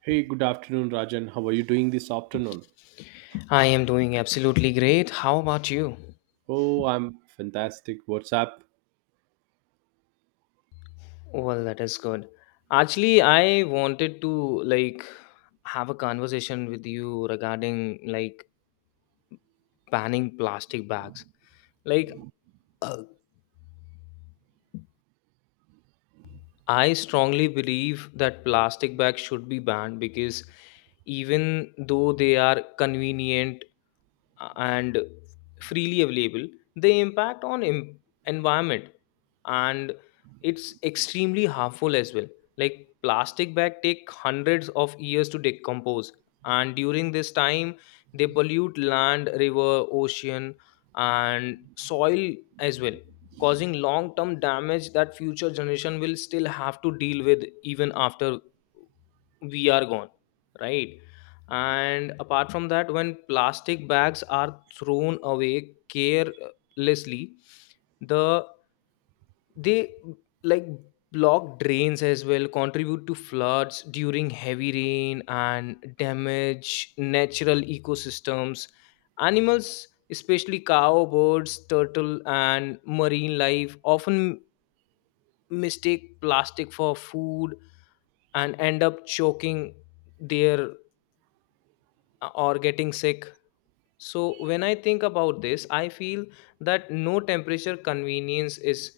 Hey, good afternoon, Rajan. How are you doing this afternoon? I am doing absolutely great. How about you? Oh, I'm fantastic. What's up? Well, that is good. Actually, I wanted to like have a conversation with you regarding like banning plastic bags. Like uh, I strongly believe that plastic bags should be banned because even though they are convenient and freely available, the impact on environment, and it's extremely harmful as well. Like plastic bag take hundreds of years to decompose, and during this time they pollute land, river, ocean, and soil as well, causing long term damage that future generation will still have to deal with even after we are gone, right? And apart from that, when plastic bags are thrown away carelessly, the they like block drains as well, contribute to floods during heavy rain, and damage natural ecosystems. Animals, especially cow, birds, turtle, and marine life, often mistake plastic for food and end up choking there or getting sick. So when I think about this, I feel that no temperature convenience is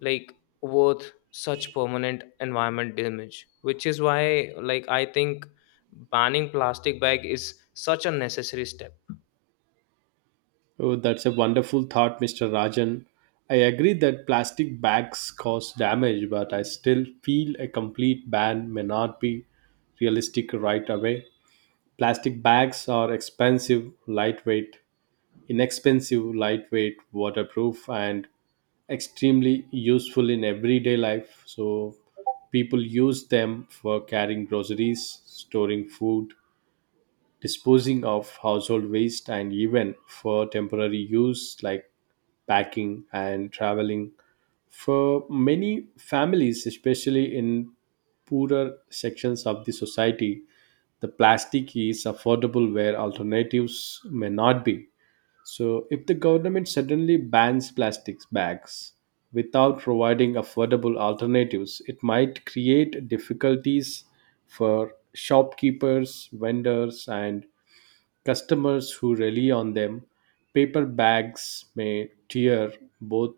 like worth such permanent environment damage, which is why like I think banning plastic bag is such a necessary step. Oh, that's a wonderful thought, Mr. Rajan. I agree that plastic bags cause damage, but I still feel a complete ban may not be realistic right away. Plastic bags are expensive, lightweight, inexpensive, lightweight, waterproof, and extremely useful in everyday life. So people use them for carrying groceries, storing food, disposing of household waste, and even for temporary use like packing and traveling. For many families, especially in poorer sections of the society, the plastic is affordable where alternatives may not be. So, if the government suddenly bans plastics bags without providing affordable alternatives, it might create difficulties for shopkeepers, vendors, and customers who rely on them. Paper bags may tear. Both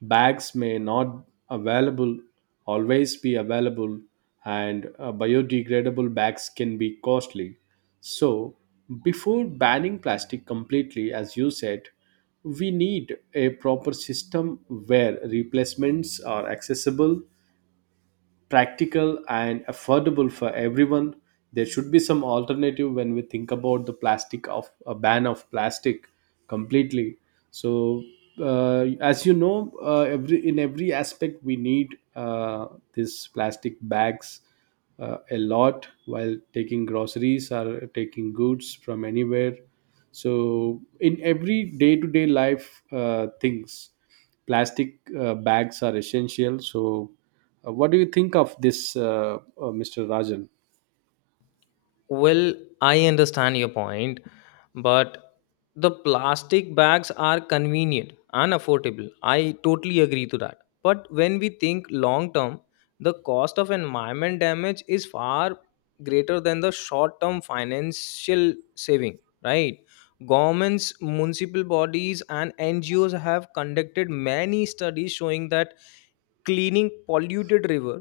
bags may not available always be available, and biodegradable bags can be costly. So, before banning plastic completely, as you said, we need a proper system where replacements are accessible, practical, and affordable for everyone. There should be some alternative when we think about the plastic of a ban of plastic completely. So, as you know, every in every aspect we need this plastic bags a lot while taking groceries or taking goods from anywhere. So in every day to day life things, plastic bags are essential. So, what do you think of this, Mr. Rajan? Well, I understand your point, but the plastic bags are convenient and affordable. I totally agree to that. But when we think long term, the cost of environment damage is far greater than the short term financial saving, right? Governments, municipal bodies, and NGOs have conducted many studies showing that cleaning polluted river,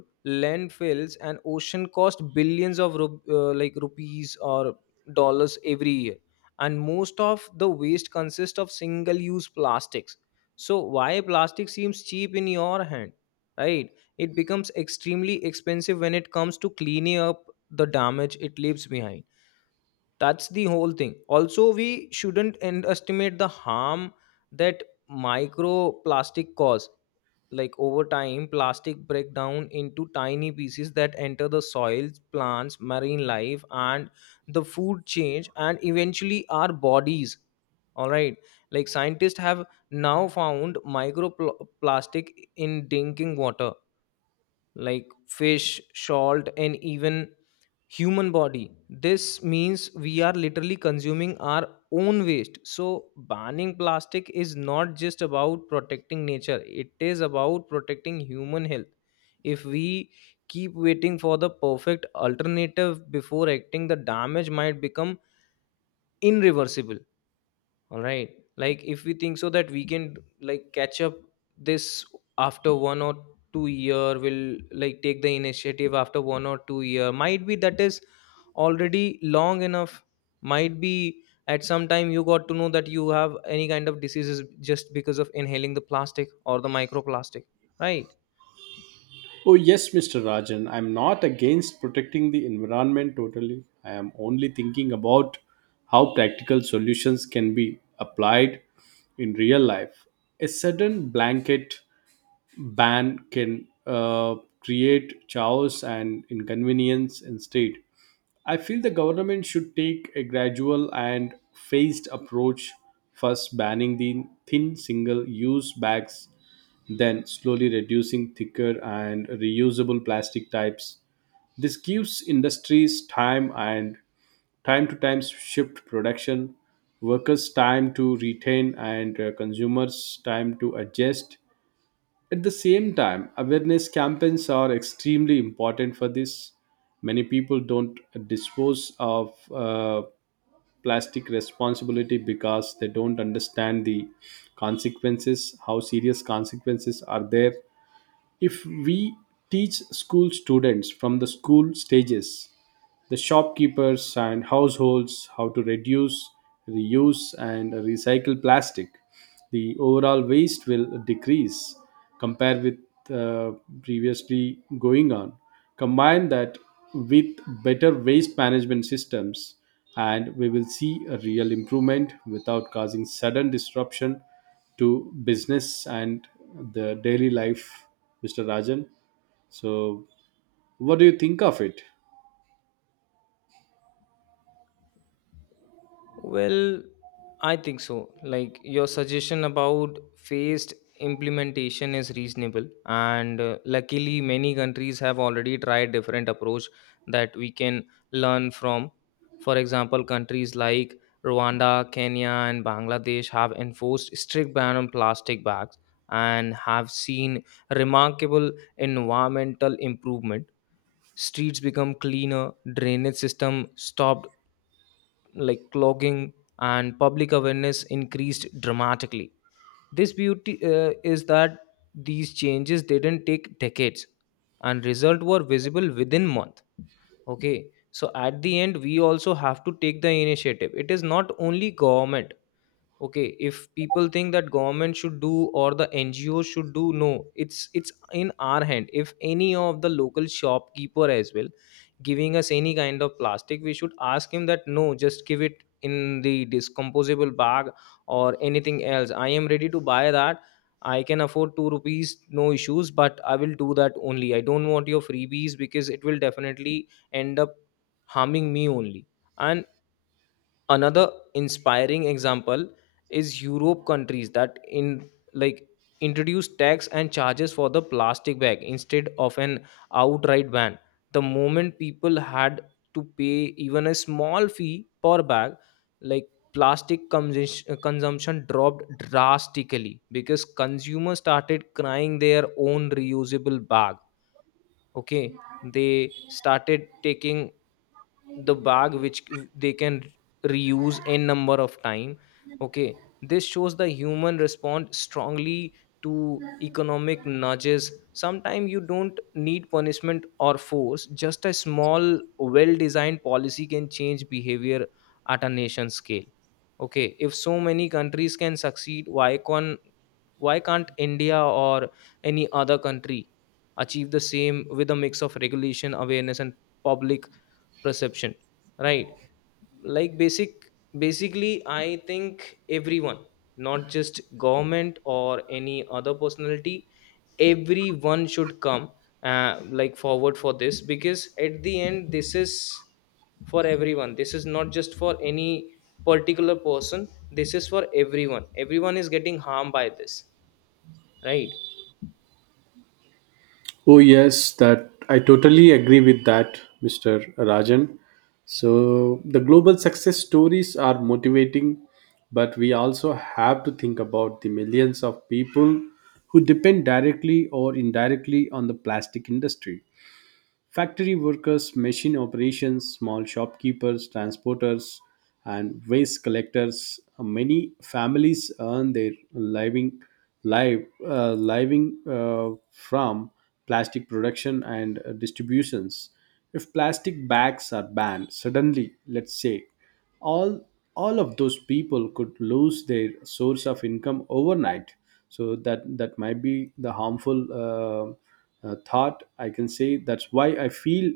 landfills, and ocean cost billions of like rupees or dollars every year, and most of the waste consists of single use plastics. So why plastic seems cheap in your hand, right? It becomes extremely expensive when it comes to cleaning up the damage it leaves behind. That's the whole thing. Also, we shouldn't underestimate the harm that microplastic cause. Like over time plastic break down into tiny pieces that enter the soils, plants, marine life, and the food chain, and eventually our bodies. All right, like scientists have now found microplastic in drinking water, like fish, salt, and even human body. This means we are literally consuming our own waste. So, banning plastic is not just about protecting nature, it is about protecting human health. If we keep waiting for the perfect alternative before acting, the damage might become irreversible. All right. Like if we think so that we can like catch up this after 1 or 2 year, will like take the initiative after 1 or 2 year. Might be that is already long enough. Might be at some time you got to know that you have any kind of diseases just because of inhaling the plastic or the microplastic, right? Oh, yes, Mr. Rajan. I'm not against protecting the environment totally. I am only thinking about how practical solutions can be applied in real life. A sudden blanket ban can create chaos and inconvenience instead. I feel the government should take a gradual and phased approach, first banning the thin single use bags, then slowly reducing thicker and reusable plastic types. This gives industries time and time to time shift production, workers time to retain, and consumers time to adjust. At the same time, awareness campaigns are extremely important for this. Many people don't dispose of plastic responsibility because they don't understand the consequences, how serious consequences are there. If we teach school students from the school stages, the shopkeepers and households how to reduce, reuse, and recycle plastic. The overall waste will decrease compared with uh, previously going on. Combine that with better waste management systems, and we will see a real improvement without causing sudden disruption to business and the daily life, Mr. Rajan. So, what do you think of it? Well, I think so. Like your suggestion about phased implementation is reasonable, and luckily many countries have already tried different approach that we can learn from. For example, countries like Rwanda, Kenya, and Bangladesh have enforced strict ban on plastic bags and have seen remarkable environmental improvement. Streets become cleaner, drainage system stopped like clogging, and public awareness increased dramatically. This beauty is that these changes didn't take decades, and result were visible within month. Okay, so at the end we also have to take the initiative, it is not only government. Okay, if people think that government should do or the NGO should do, no, it's in our hand. If any of the local shopkeeper as well giving us any kind of plastic, we should ask him that no, just give it in the discomposable bag or anything else, I am ready to buy that. I can afford 2 rupees, no issues, but I will do that only. I don't want your freebies because it will definitely end up harming me only. And another inspiring example is europe countries that in like introduce tax and charges for the plastic bag instead of an outright ban. The moment people had to pay even a small fee per bag, like plastic consumption dropped drastically because consumers started crying their own reusable bag. Okay, they started taking the bag which they can reuse n number of time. Okay, this shows the human respond strongly to economic nudges. Sometimes you don't need punishment or force, just a small well designed policy can change behavior at a nation scale. Okay, if so many countries can succeed, why can't india or any other country achieve the same with a mix of regulation, awareness, and public perception, right? Like basically I think everyone, not just government or any other personality, everyone should come like forward for this because at the end this is for everyone. This is not just for any particular person, this is for everyone. Everyone is getting harmed by this, right? Oh yes, that I totally agree with that, Mr. Rajan. So the global success stories are motivating, but we also have to think about the millions of people who depend directly or indirectly on the plastic industry. Factory workers, machine operations, small shopkeepers, transporters, and waste collectors. Many families earn their living, live, living from plastic production and distributions. If plastic bags are banned suddenly, let's say, all of those people could lose their source of income overnight. So that might be the harmful thought, I can say. That's why I feel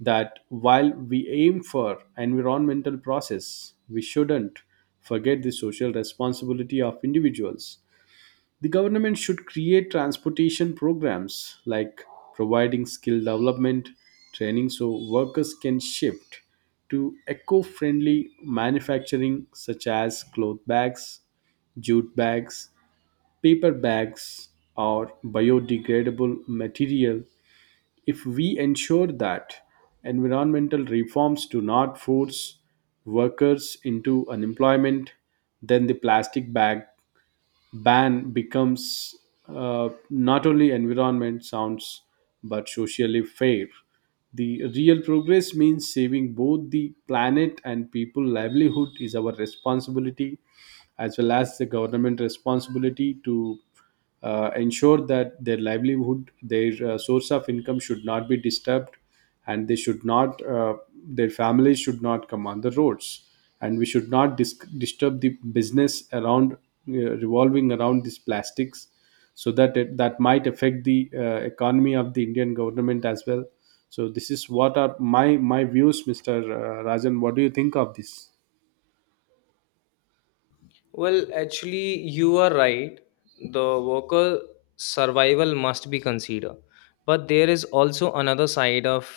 that while we aim for environmental process, we shouldn't forget the social responsibility of individuals. The government should create transportation programs like providing skill development training so workers can shift to eco friendly manufacturing such as cloth bags, jute bags, paper bags, or biodegradable material. If we ensure that environmental reforms do not force workers into unemployment, then the plastic bag ban becomes not only environment sounds but socially fair. The real progress means saving both the planet and people livelihood is our responsibility as well as the government responsibility to ensure that their livelihood, their source of income should not be disturbed, and they should not their families should not come on the roads, and we should not disturb the business around revolving around these plastics, so that it, that might affect the economy of the Indian government as well. So this is what are my views, Mr. Rajan. What do you think of this? Well, actually, you are right. The worker survival must be considered. But there is also another side of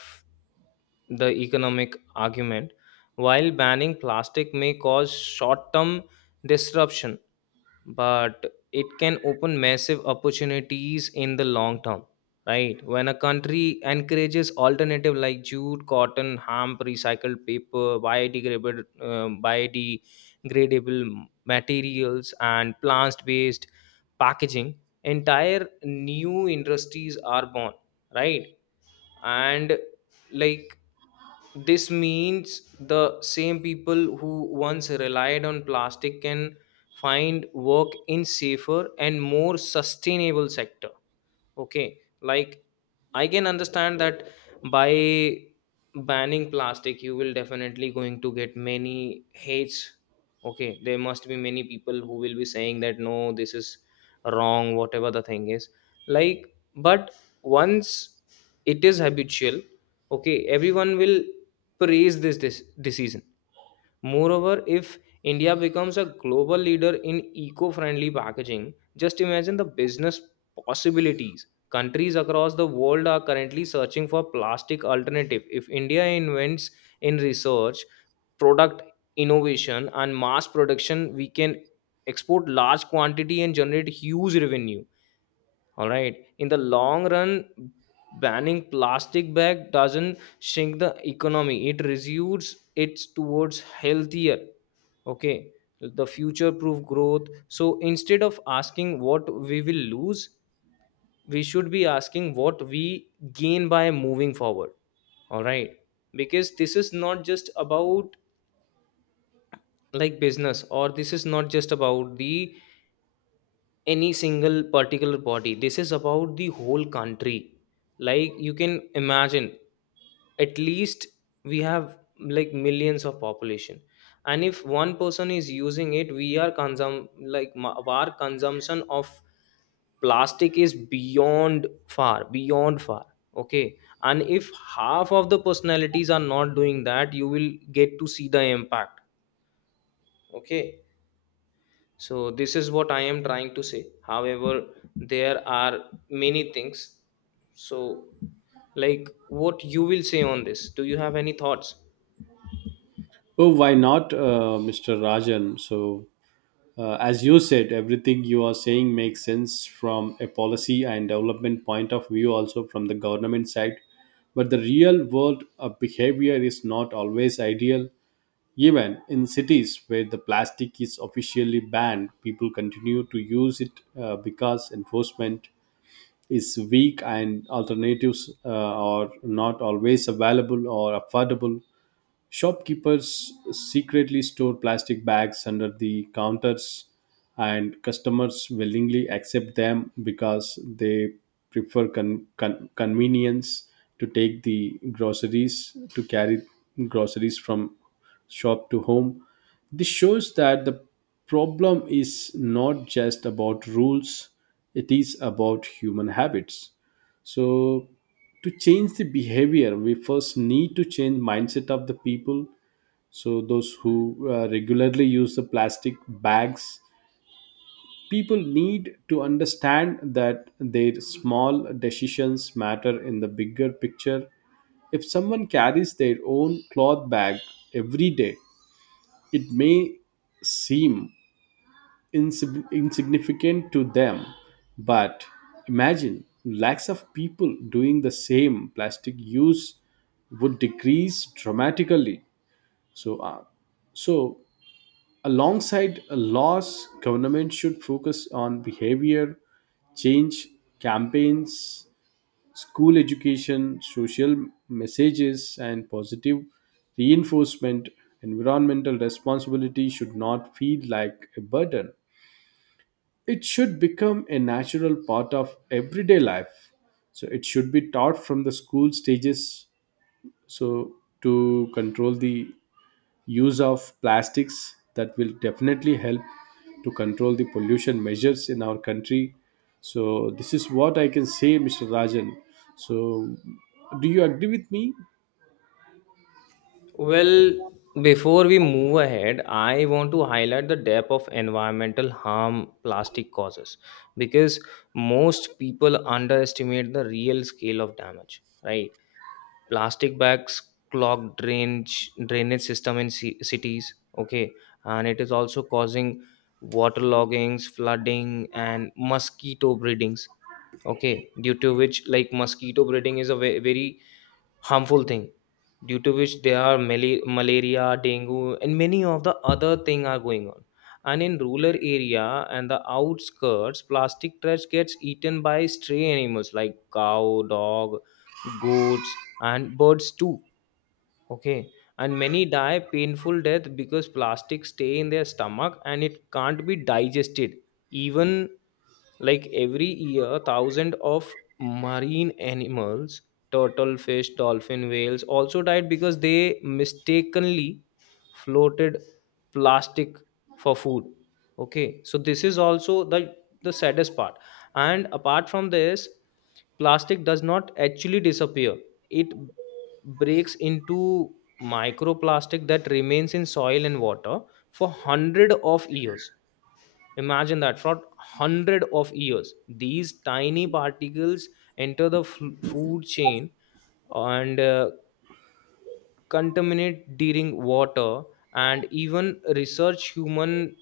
the economic argument. While banning plastic may cause short term disruption, but it can open massive opportunities in the long term, right? When a country encourages alternative like jute, cotton, hemp, recycled paper, biodegradable materials and plant based packaging, entire new industries are born, right? And like this means the same people who once relied on plastic can find work in safer and more sustainable sector. Okay, like I can understand that by banning plastic, you will definitely going to get many hates. Okay, there must be many people who will be saying that no, this is wrong, whatever the thing is. Like, but once it is habitual, okay, everyone will praise this decision. Moreover, if India becomes a global leader in eco friendly packaging, just imagine the business possibilities. Countries across the world are currently searching for plastic alternative. If India invents in research, product innovation and mass production, we can export large quantity and generate huge revenue. All right. In the long run, banning plastic bag doesn't shrink the economy. It reduces it towards healthier, okay, the future proof growth. So instead of asking what we will lose, we should be asking what we gain by moving forward, all right? Because this is not just about like business, or this is not just about the any single particular body, this is about the whole country. Like you can imagine, at least we have like millions of population, and if one person is using it we are consum like our consumption of plastic is beyond far beyond far. Okay, and if half of the personalities are not doing that, you will get to see the impact. Okay, so this is what I am trying to say. However, there are many things. So like what you will say on this? Do you have any thoughts? Oh, why not, Mr. Rajan. So, as you said, everything you are saying makes sense from a policy and development point of view, also from the government side. But the real world of behavior is not always ideal. Even in cities where the plastic is officially banned, people continue to use it because enforcement is weak and alternatives are not always available or affordable. Shopkeepers secretly store plastic bags under the counters, and customers willingly accept them because they prefer convenience to take the groceries, to carry groceries from shop to home. This shows that the problem is not just about rules, it is about human habits. So to change the behavior, we first need to change mindset of the people. So those who regularly use the plastic bags, people need to understand that their small decisions matter in the bigger picture. If someone carries their own cloth bag every day, it may seem insignificant to them. But imagine lakhs of people doing the same, plastic use would decrease dramatically. So, uh, so alongside a loss, government should focus on behavior change campaigns, school education, social messages, and positive reinforcement. Environmental responsibility should not feel like a burden, it should become a natural part of everyday life. So it should be taught from the school stages. So to control the use of plastics, that will definitely help to control the pollution measures in our country. So this is what I can say, Mr. Rajan. So, do you agree with me? Well, before we move ahead, I want to highlight the depth of environmental harm plastic causes because most people underestimate the real scale of damage, right? Plastic bags clog drainage system in cities. Okay, and it is also causing water loggings, flooding, and mosquito breedings. Okay, due to which like mosquito breeding is a very harmful thing, due to which there are malaria, dengue, and many of the other thing are going on. And in rural area and the outskirts plastic trash gets eaten by stray animals like cow, dog, goats, and birds too. Okay, and many die painful death because plastic stay in their stomach and it can't be digested. Even like every year thousands of marine animals, turtle, fish, dolphin, whales, also died because they mistakenly floated plastic for food. Okay, so this is also the saddest part. And apart from this, plastic does not actually disappear. It breaks into microplastic that remains in soil and water for hundred of years. Imagine that for hundred of years, these tiny particles enter the food chain and contaminate during water and even research human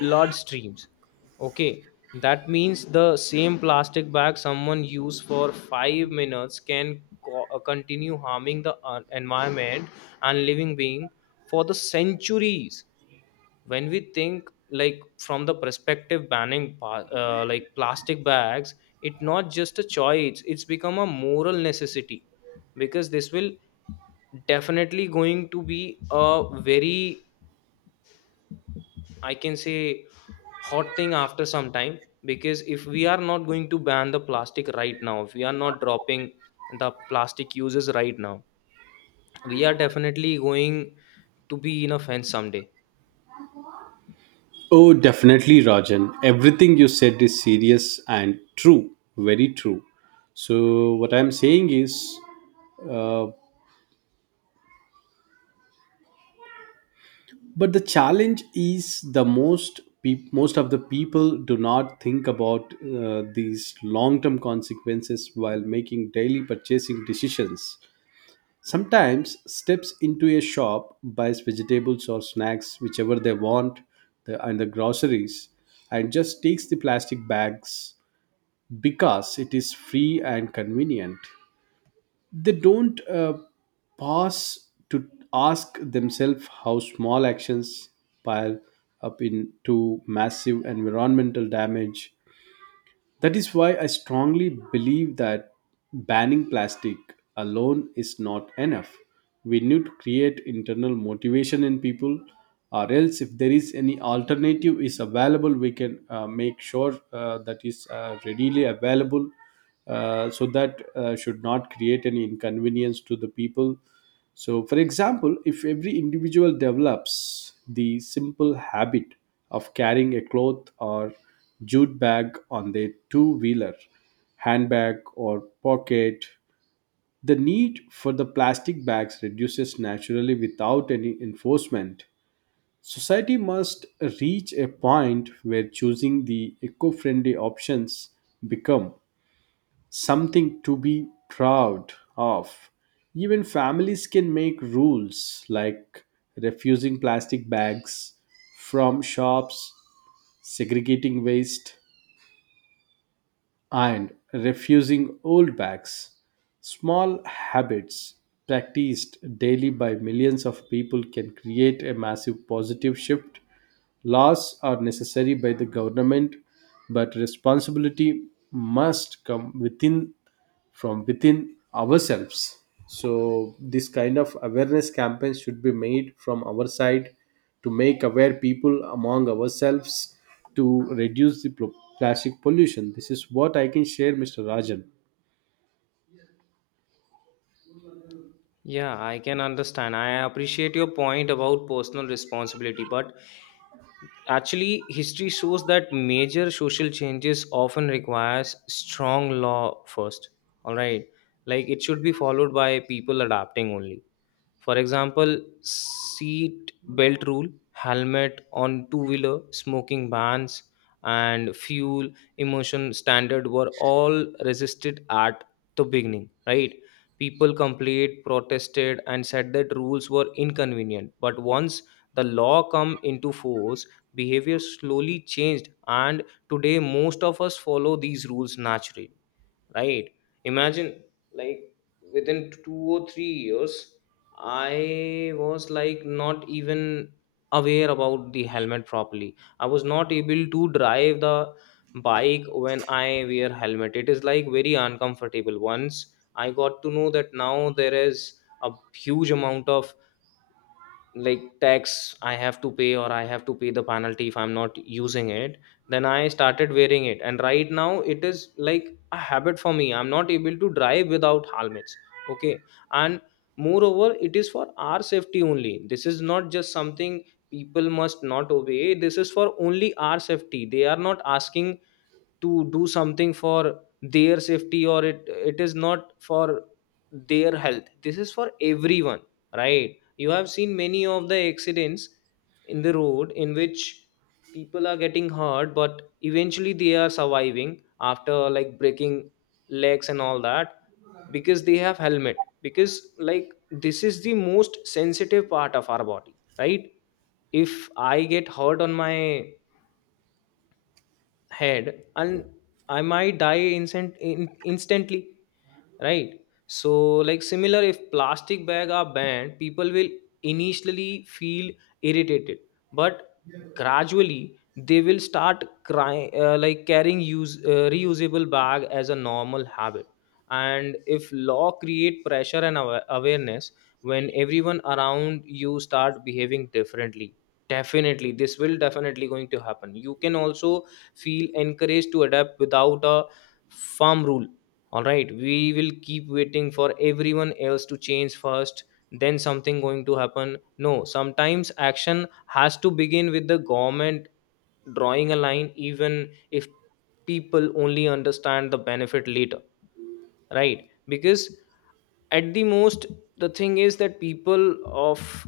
bloodstreams. Okay, that means the same plastic bag someone used for 5 minutes can continue harming the environment and living being for the centuries. When we think like from the perspective banning like plastic bags, it' not just a choice, it's become a moral necessity. Because this will definitely going to be a very, I can say, hot thing after some time. Because if we are not going to ban the plastic right now, if we are not dropping the plastic uses right now, we are definitely going to be in a fence someday. Oh, definitely, Rajan. Everything you said is serious and true, very true. So, what I'm saying is, uh, but the challenge is, the most peop most of the people do not think about these long-term consequences while making daily purchasing decisions. Sometimes steps into a shop, buys vegetables or snacks, whichever they want, and the groceries, and just takes the plastic bags because it is free and convenient. They don't pause to ask themselves how small actions pile up into massive environmental damage. That is why I strongly believe that banning plastic alone is not enough. We need to create internal motivation in people, or else, if there is any alternative is available, we can make sure that is readily available, so that should not create any inconvenience to the people. So, for example, if every individual develops the simple habit of carrying a cloth or jute bag on their two wheeler, handbag, or pocket, the need for the plastic bags reduces naturally without any enforcement. Society must reach a point where choosing the eco friendly options become something to be proud of. Even families can make rules like refusing plastic bags from shops, segregating waste, and refusing old bags. Small habits practiced daily by millions of people can create a massive positive shift. Laws are necessary by the government, but responsibility must come within from within ourselves. So this kind of awareness campaigns should be made from our side to make aware people among ourselves to reduce the plastic pollution. This is what I can share, Mr. Rajan. Yeah, I can understand. I appreciate your point about personal responsibility, but actually, history shows that major social changes often requires strong law first. All right, like it should be followed by people adapting only. For example, seat belt rule, helmet on two wheeler, smoking bans, and fuel emotion standard were all resisted at the beginning, right? People complained, protested, and said that rules were inconvenient. But once the law come into force, behavior slowly changed, and today most of us follow these rules naturally, right? Imagine, like, within 2 or 3 years. I was like not even aware about the helmet properly. I was not able to drive the bike when I wear helmet. It is like very uncomfortable. Once I got to know that now there is a huge amount of like tax I have to pay, or I have to pay the penalty if I'm not using it, then I started wearing it, and right now it is like a habit for me. I'm not able to drive without helmets. Okay, and moreover, it is for our safety only. This is not just something people must not obey. This is for only our safety. They are not asking to do something for their safety, or it is not for their health. This is for everyone, right? You have seen many of the accidents in the road in which people are getting hurt, but eventually they are surviving after like breaking legs and all that because they have helmet, because like this is the most sensitive part of our body, right? If I get hurt on my head, and I might die instantly. Right? So, like, similar, if plastic bag are banned, people will initially feel irritated, but gradually they will start crying, like carrying use reusable bag as a normal habit. And if law create pressure and awareness, when everyone around you start behaving differently, definitely this will definitely going to happen. You can also feel encouraged to adapt without a firm rule. All right, we will keep waiting for everyone else to change first, then something going to happen. No, sometimes action has to begin with the government drawing a line, even if people only understand the benefit later, right? Because at the most, the thing is that people of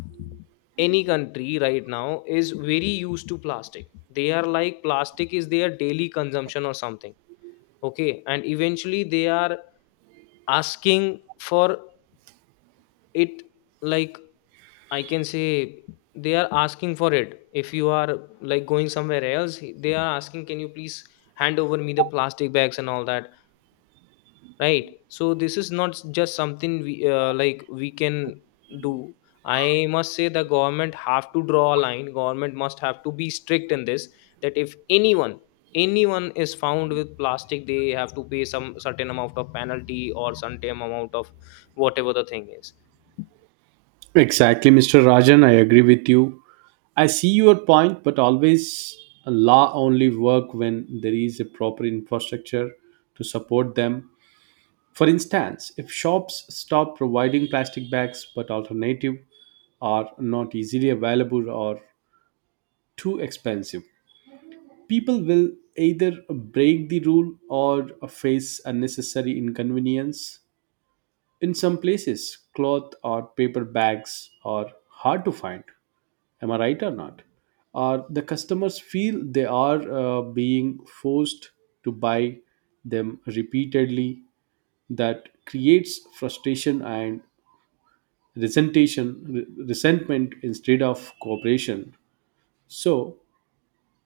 any country right now is very used to plastic. They are like plastic is their daily consumption or something. Okay, and eventually they are asking for it. Like, I can say they are asking for it. If you are like going somewhere else, they are asking, can you please hand over me the plastic bags and all that, right? So this is not just something we, like, we can do. I must say the government have to draw a line. Government must have to be strict in this, that if anyone, anyone is found with plastic, they have to pay some certain amount of penalty or certain amount of whatever the thing is. Exactly, Mr. Rajan. I agree with you. I see your point, but always a law only work when there is a proper infrastructure to support them. For instance, if shops stop providing plastic bags but alternative are not easily available or too expensive, people will either break the rule or face unnecessary inconvenience. In some places, cloth or paper bags are hard to find, am I right or not? Or the customers feel they are being forced to buy them repeatedly. That creates frustration and resentment instead of cooperation. So,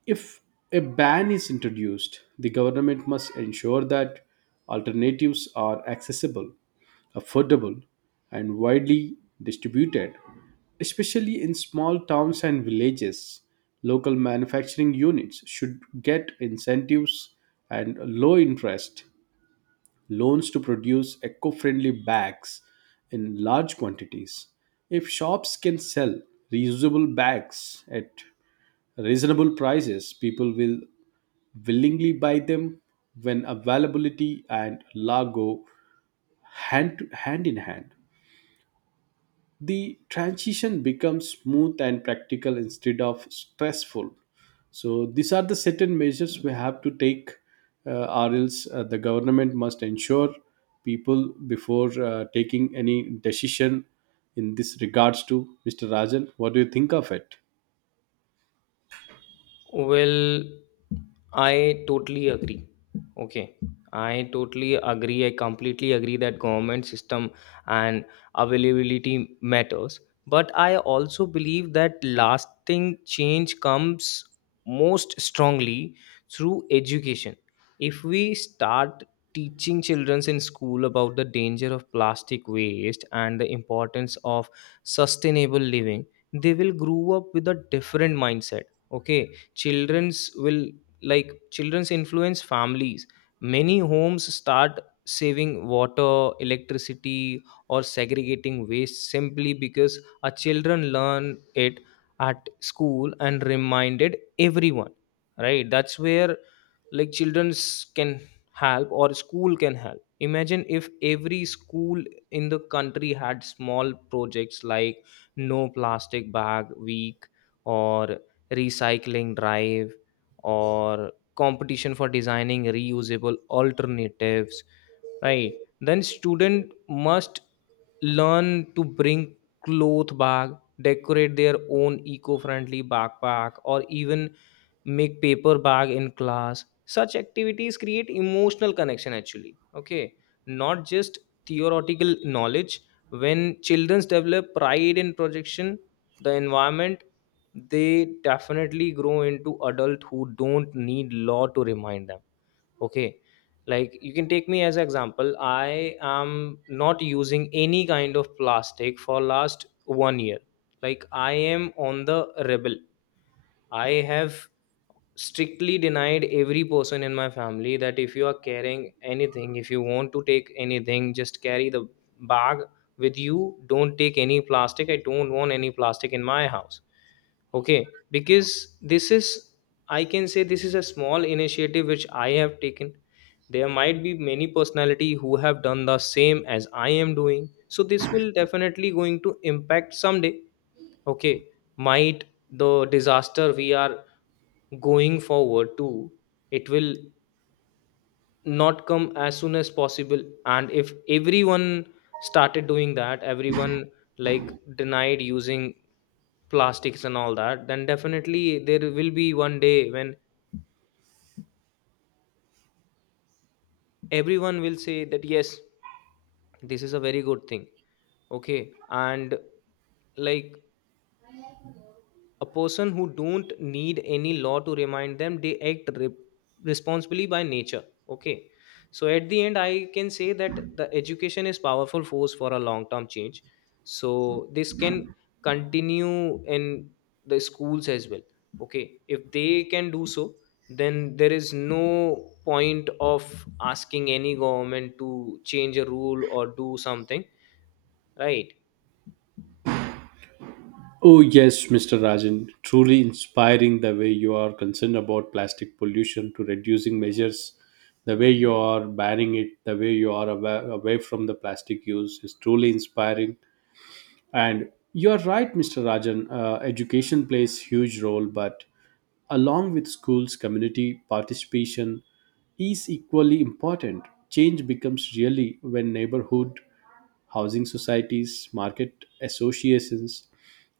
if a ban is introduced, the government must ensure that alternatives are accessible, affordable, and widely distributed, especially in small towns and villages. Local manufacturing units should get incentives and low interest loans to produce eco friendly bags in large quantities. If shops can sell reusable bags at reasonable prices, people will willingly buy them. When availability and lago hand in hand, the transition becomes smooth and practical instead of stressful. So these are the certain measures we have to take, or else the government must ensure people before taking any decision in this regards to, Mr. Rajan. What do you think of it? Well, I totally agree. Okay, I totally agree. I completely agree that government system and availability matters. But I also believe that lasting change comes most strongly through education. If we start teaching children in school about the danger of plastic waste and the importance of sustainable living, they will grow up with a different mindset. Okay, children's will, like, children's influence families. Many homes start saving water, electricity, or segregating waste simply because our children learn it at school and reminded everyone, right? That's where, like, children's can help or school can help. Imagine if every school in the country had small projects like no plastic bag week, or recycling drive, or competition for designing reusable alternatives, right? Then student must learn to bring cloth bag, decorate their own eco-friendly backpack, or even make paper bag in class. Such activities create emotional connection actually, okay, not just theoretical knowledge. When children develop pride in projection the environment, they definitely grow into adult who don't need law to remind them. Okay, like, you can take me as an example. I am not using any kind of plastic for last one year. Like, I am on the rebel. I have strictly denied every person in my family that if you are carrying anything, if you want to take anything, just carry the bag with you. Don't take any plastic. I don't want any plastic in my house. Okay. Because this is, I can say, this is a small initiative which I have taken. There might be many personality who have done the same as I am doing. So this will definitely going to impact someday. Okay, might the disaster we are going forward to, it will not come as soon as possible. And if everyone started doing that, everyone like denied using plastics and all that, then definitely there will be one day when everyone will say that yes, this is a very good thing. Okay, and like a person who don't need any law to remind them, they act responsibly by nature. Okay, so at the end, I can say that the education is powerful force for a long term change. So this can continue in the schools as well. Okay, if they can do so, then there is no point of asking any government to change a rule or do something, right? Oh, yes, Mr. Rajan, truly inspiring the way you are concerned about plastic pollution to reducing measures, the way you are banning it, the way you are away from the plastic use is truly inspiring. And you are right, Mr. Rajan, education plays huge role, but along with schools, community participation is equally important. Change becomes really when neighborhood housing societies, market associations,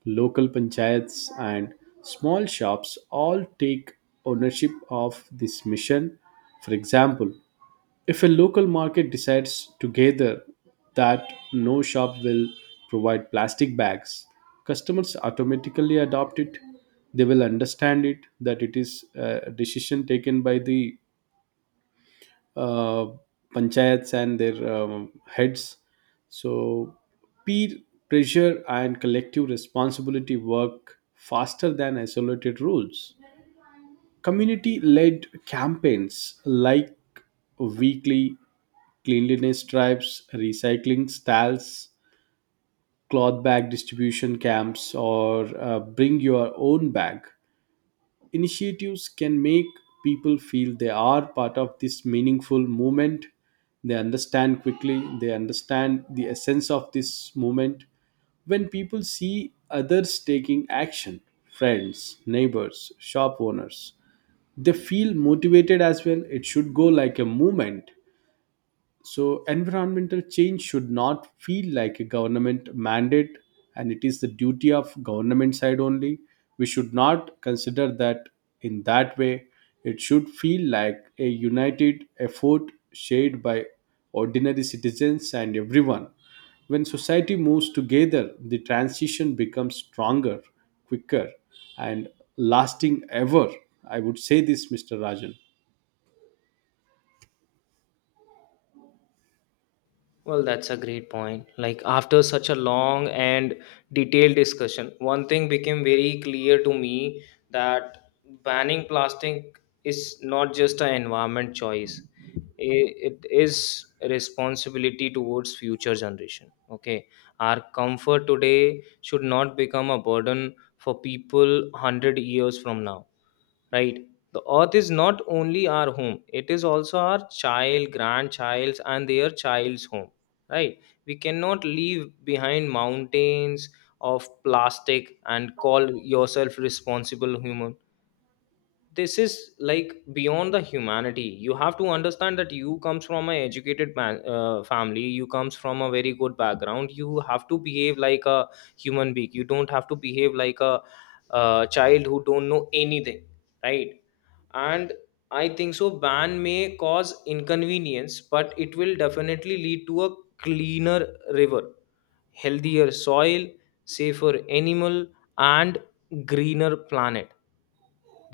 local panchayats, and small shops all take ownership of this mission. For example, if a local market decides together that no shop will provide plastic bags, customers automatically adopt it. They will understand it that it is a decision taken by the uh, panchayats and their heads. So, peer pressure and collective responsibility work faster than isolated rules. Community led campaigns like weekly cleanliness drives, recycling stalls, cloth bag distribution camps, or bring your own bag initiatives can make people feel they are part of this meaningful movement. They understand quickly, they understand the essence of this movement. When people see others taking action, friends, neighbors, shop owners, they feel motivated as well. It should go like a movement, so environmental change should not feel like a government mandate and it is the duty of government side only. We should not consider that in that way. It should feel like a united effort shared by ordinary citizens and everyone. When society moves together, the transition becomes stronger, quicker, and lasting ever. I would say this, Mr. Rajan. Well, that's a great point. Like, after such a long and detailed discussion, one thing became very clear to me that banning plastic is not just an environment choice. It is a responsibility towards future generation. Okay, our comfort today should not become a burden for people 100 years from now, right? The earth is not only our home, it is also our child, grandchild's, and their child's home, right? We cannot leave behind mountains of plastic and call yourself responsible human. This is like beyond the humanity. You have to understand that you comes from an educated man, family. You comes from a very good background. You have to behave like a human being. You don't have to behave like a child who don't know anything, right? And I think so ban may cause inconvenience, but it will definitely lead to a cleaner river, healthier soil, safer animal, and greener planet.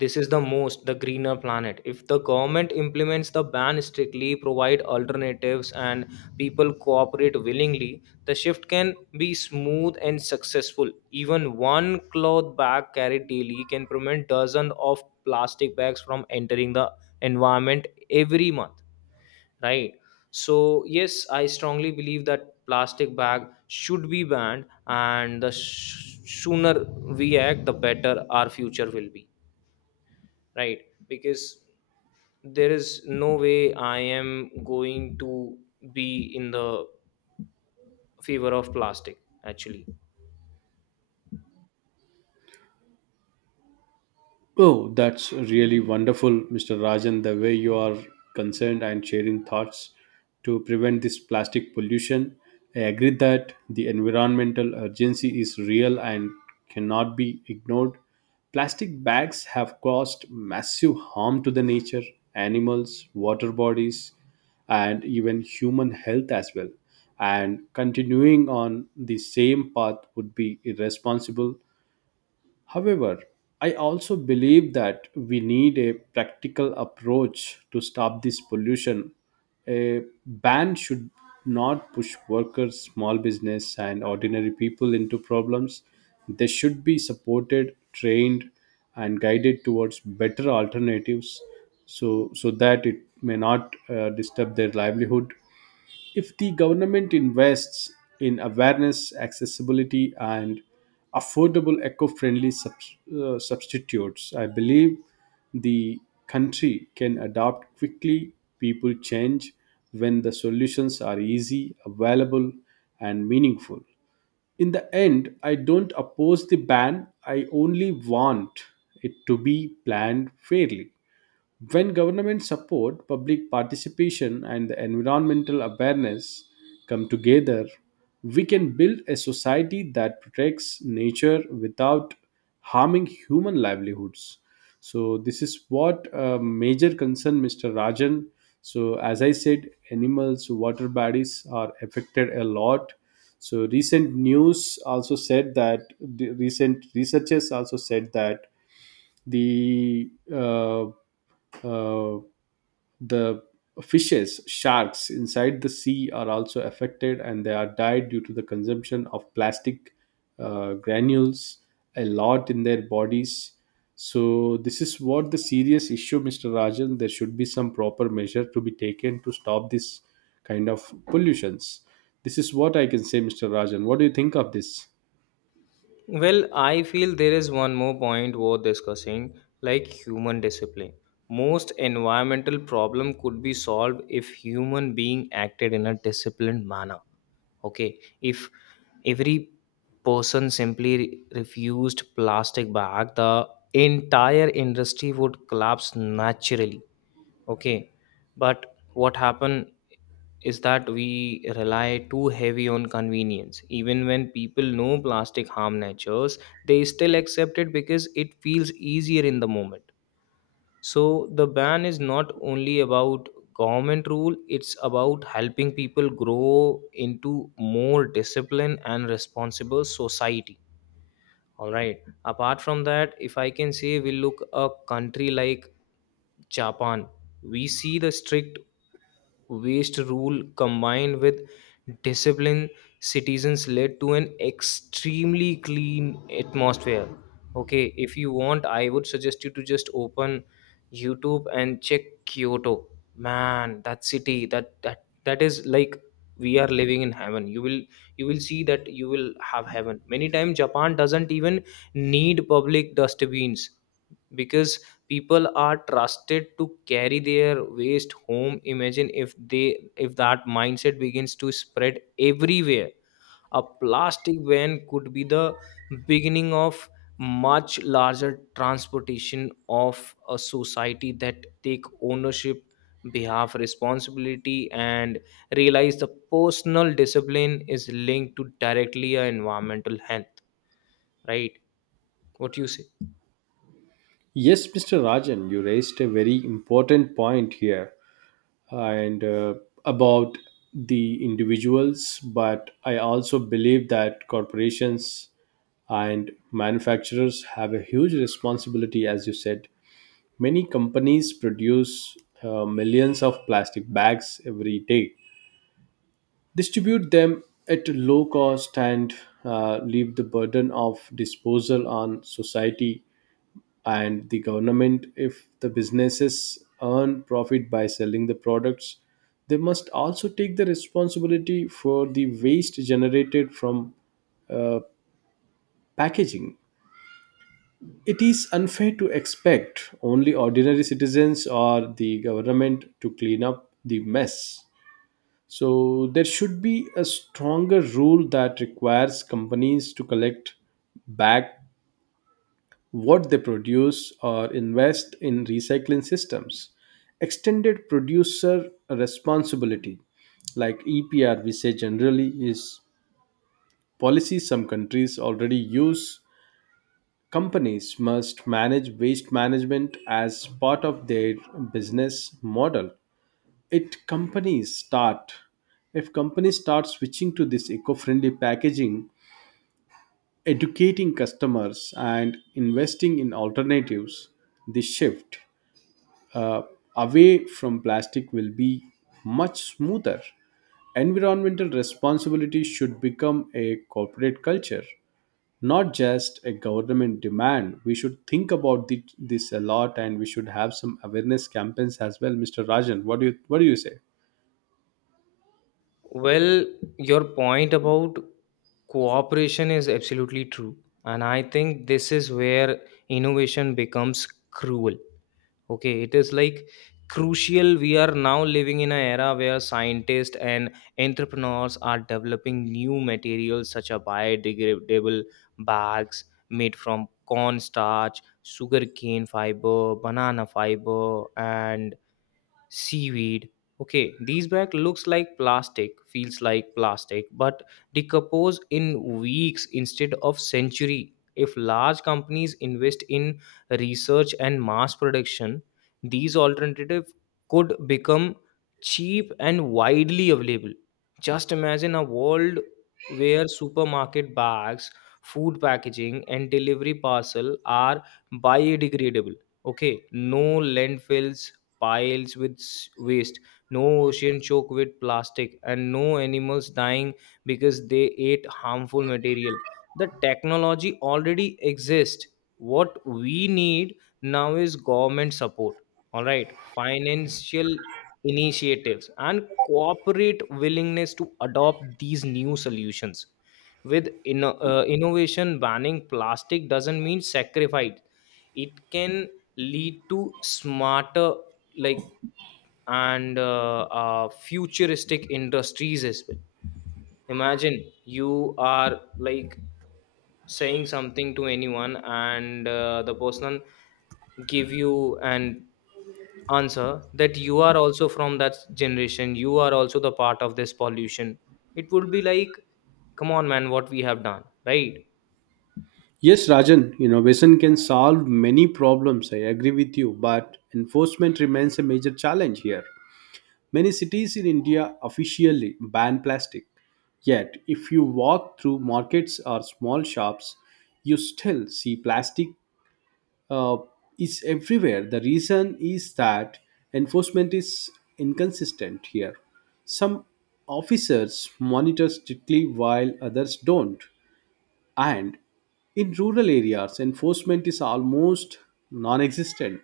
This is the most the greener planet. If the government implements the ban strictly, provide alternatives, and people cooperate willingly, the shift can be smooth and successful. Even one cloth bag carried daily can prevent dozens of plastic bags from entering the environment every month. Right. So yes, I strongly believe that plastic bag should be banned, and the sooner we act, the better our future will be, right? Because there is no way I am going to be in the favor of plastic, actually. Oh, that's really wonderful, Mr. Rajan, the way you are concerned and sharing thoughts to prevent this plastic pollution. I agree that the environmental urgency is real and cannot be ignored. Plastic bags have caused massive harm to the nature, animals, water bodies, and even human health as well. And continuing on the same path would be irresponsible. However, I also believe that we need a practical approach to stop this pollution. A ban should not push workers, small business, and ordinary people into problems. They should be supported, trained, and guided towards better alternatives so that it may not disturb their livelihood. If the government invests in awareness, accessibility, and affordable eco friendly substitutes, I believe the country can adapt quickly. People change when the solutions are easy, available, and meaningful. In the end, I don't oppose the ban, I only want it to be planned fairly. When government support, public participation, and the environmental awareness come together, we can build a society that protects nature without harming human livelihoods. So this is what major concern, Mr. Rajan. So as I said, animals, water bodies are affected a lot. So recent news also said that the recent researchers also said that the uh, uh, the fishes sharks inside the sea are also affected and they are died due to the consumption of plastic granules a lot in their bodies. So this is what the serious issue, Mr. Rajan. There should be some proper measure to be taken to stop this kind of pollutions. This is what I can say, Mr. Rajan. What do you think of this? Well, I feel there is one more point worth discussing, like human discipline. Most environmental problem could be solved if human being acted in a disciplined manner. Okay, if every person simply refused plastic bag, the entire industry would collapse naturally. Okay, but what happen is that we rely too heavy on convenience. Even when people know plastic harm natures, they still accept it because it feels easier in the moment. So the ban is not only about government rule, it's about helping people grow into more disciplined and responsible society. All right. Apart from that, if I can say, we look a country like Japan, we see the strict waste rule combined with disciplined citizens led to an extremely clean atmosphere. Okay, if you want, I would suggest you to just open YouTube and check Kyoto. Man, that city, that is like we are living in heaven. You will, you will see that, you will have heaven. Many times Japan doesn't even need public dustbins because people are trusted to carry their waste home. Imagine if they, if that mindset begins to spread everywhere, a plastic ban could be the beginning of much larger transportation of a society that take ownership, behalf responsibility, and realize the personal discipline is linked to directly a environmental health, right? What you say? Yes, Mr. Rajan, you raised a very important point here, and about the individuals, but I also believe that corporations and manufacturers have a huge responsibility, as you said. Many companies produce millions of plastic bags every day, distribute them at a low cost, and leave the burden of disposal on society and the government. If the businesses earn profit by selling the products, they must also take the responsibility for the waste generated from uh, packaging. It is unfair to expect only ordinary citizens or the government to clean up the mess. So there should be a stronger rule that requires companies to collect back what they produce or invest in recycling systems. Extended producer responsibility, like EPR, we say generally, is policy some countries already use. Companies must manage waste management as part of their business model. It companies start if companies start switching to this eco-friendly packaging, educating customers and investing in alternatives, this shift uh, away from plastic will be much smoother. Environmental responsibility should become a corporate culture, not just a government demand. We should think about this a lot and we should have some awareness campaigns as well, Mr. Rajan. What do you say? Well, your point about cooperation is absolutely true. And I think this is where innovation becomes cruel. Okay, it is like crucial. We are now living in an era where scientists and entrepreneurs are developing new materials such as biodegradable bags made from cornstarch, sugarcane fiber, banana fiber, and seaweed. Okay, these bag looks like plastic, feels like plastic, but decompose in weeks instead of century. If large companies invest in research and mass production, these alternative could become cheap and widely available. Just imagine a world where supermarket bags, food packaging, and delivery parcel are biodegradable. Okay, no landfills piles with waste, no ocean choked with plastic, and no animals dying because they ate harmful material. The technology already exists. What we need now is government support, all right, financial initiatives, and corporate willingness to adopt these new solutions. With innovation, banning plastic doesn't mean sacrifice. It can lead to smarter, like, and futuristic industries as well. Imagine you are like saying something to anyone, and the person give you an answer that you are also from that generation, you are also the part of this pollution. It would be like, come on man, what we have done, right? Yes, Rajan, innovation can solve many problems. I agree with you, but enforcement remains a major challenge here. Many cities in India officially ban plastic. Yet, if you walk through markets or small shops, you still see plastic uh, is everywhere. The reason is that enforcement is inconsistent here. Some officers monitor strictly while others don't. And in rural areas, enforcement is almost non existent.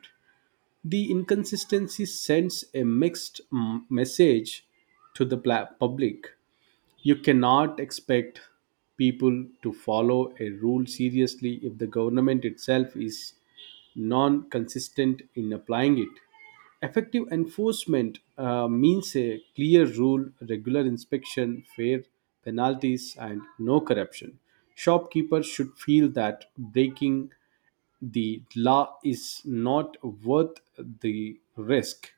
The inconsistency sends a mixed message to the public. You cannot expect people to follow a rule seriously if the government itself is non consistent in applying it. Effective enforcement means a clear rule, regular inspection, fair penalties, and no corruption. Shopkeepers should feel that breaking the law is not worth the risk.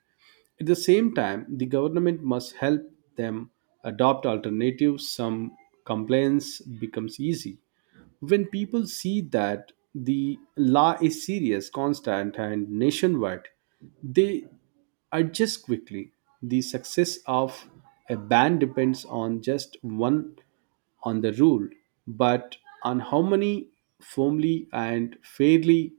At the same time, the government must help them adopt alternatives. Some compliance becomes easy. When people see that the law is serious, constant, and nationwide, they adjust quickly. The success of a ban depends on just one on the rule, but on how many firmly and fairly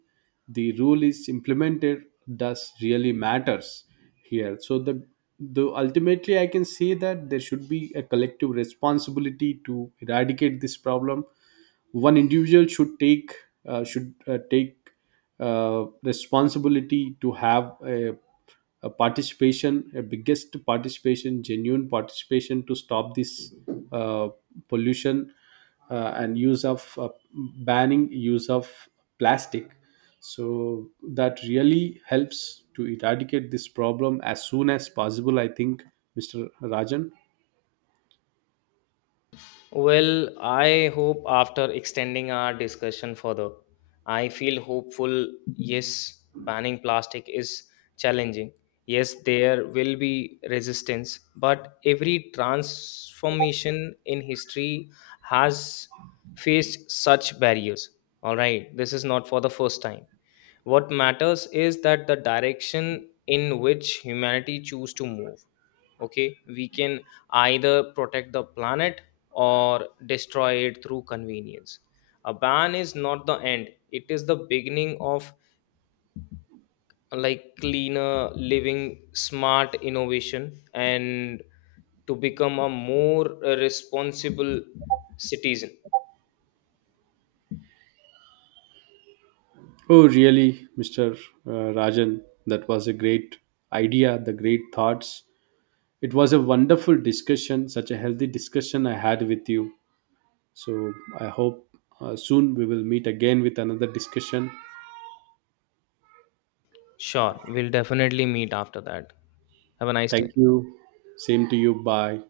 the rule is implemented does really matters here. So the though ultimately I can say that there should be a collective responsibility to eradicate this problem. One individual should take responsibility to have a participation, a biggest participation, genuine participation to stop this uh, pollution and use of banning use of plastic, so that really helps to eradicate this problem as soon as possible, I think, Mr. Rajan. Well, I hope after extending our discussion further, I feel hopeful. Yes, banning plastic is challenging. Yes, there will be resistance, but every transformation in history has faced such barriers. All right, this is not for the first time. What matters is that the direction in which humanity choose to move. Okay, we can either protect the planet or destroy it through convenience. A ban is not the end, it is the beginning of like cleaner living, smart innovation, and to become a more responsible citizen. Oh, really, Mr. Rajan, that was a great idea, the great thoughts. It was a wonderful discussion, such a healthy discussion I had with you. So I hope soon we will meet again with another discussion. Sure, we'll definitely meet after that. Have a nice Thank day. you. Same to you. Bye.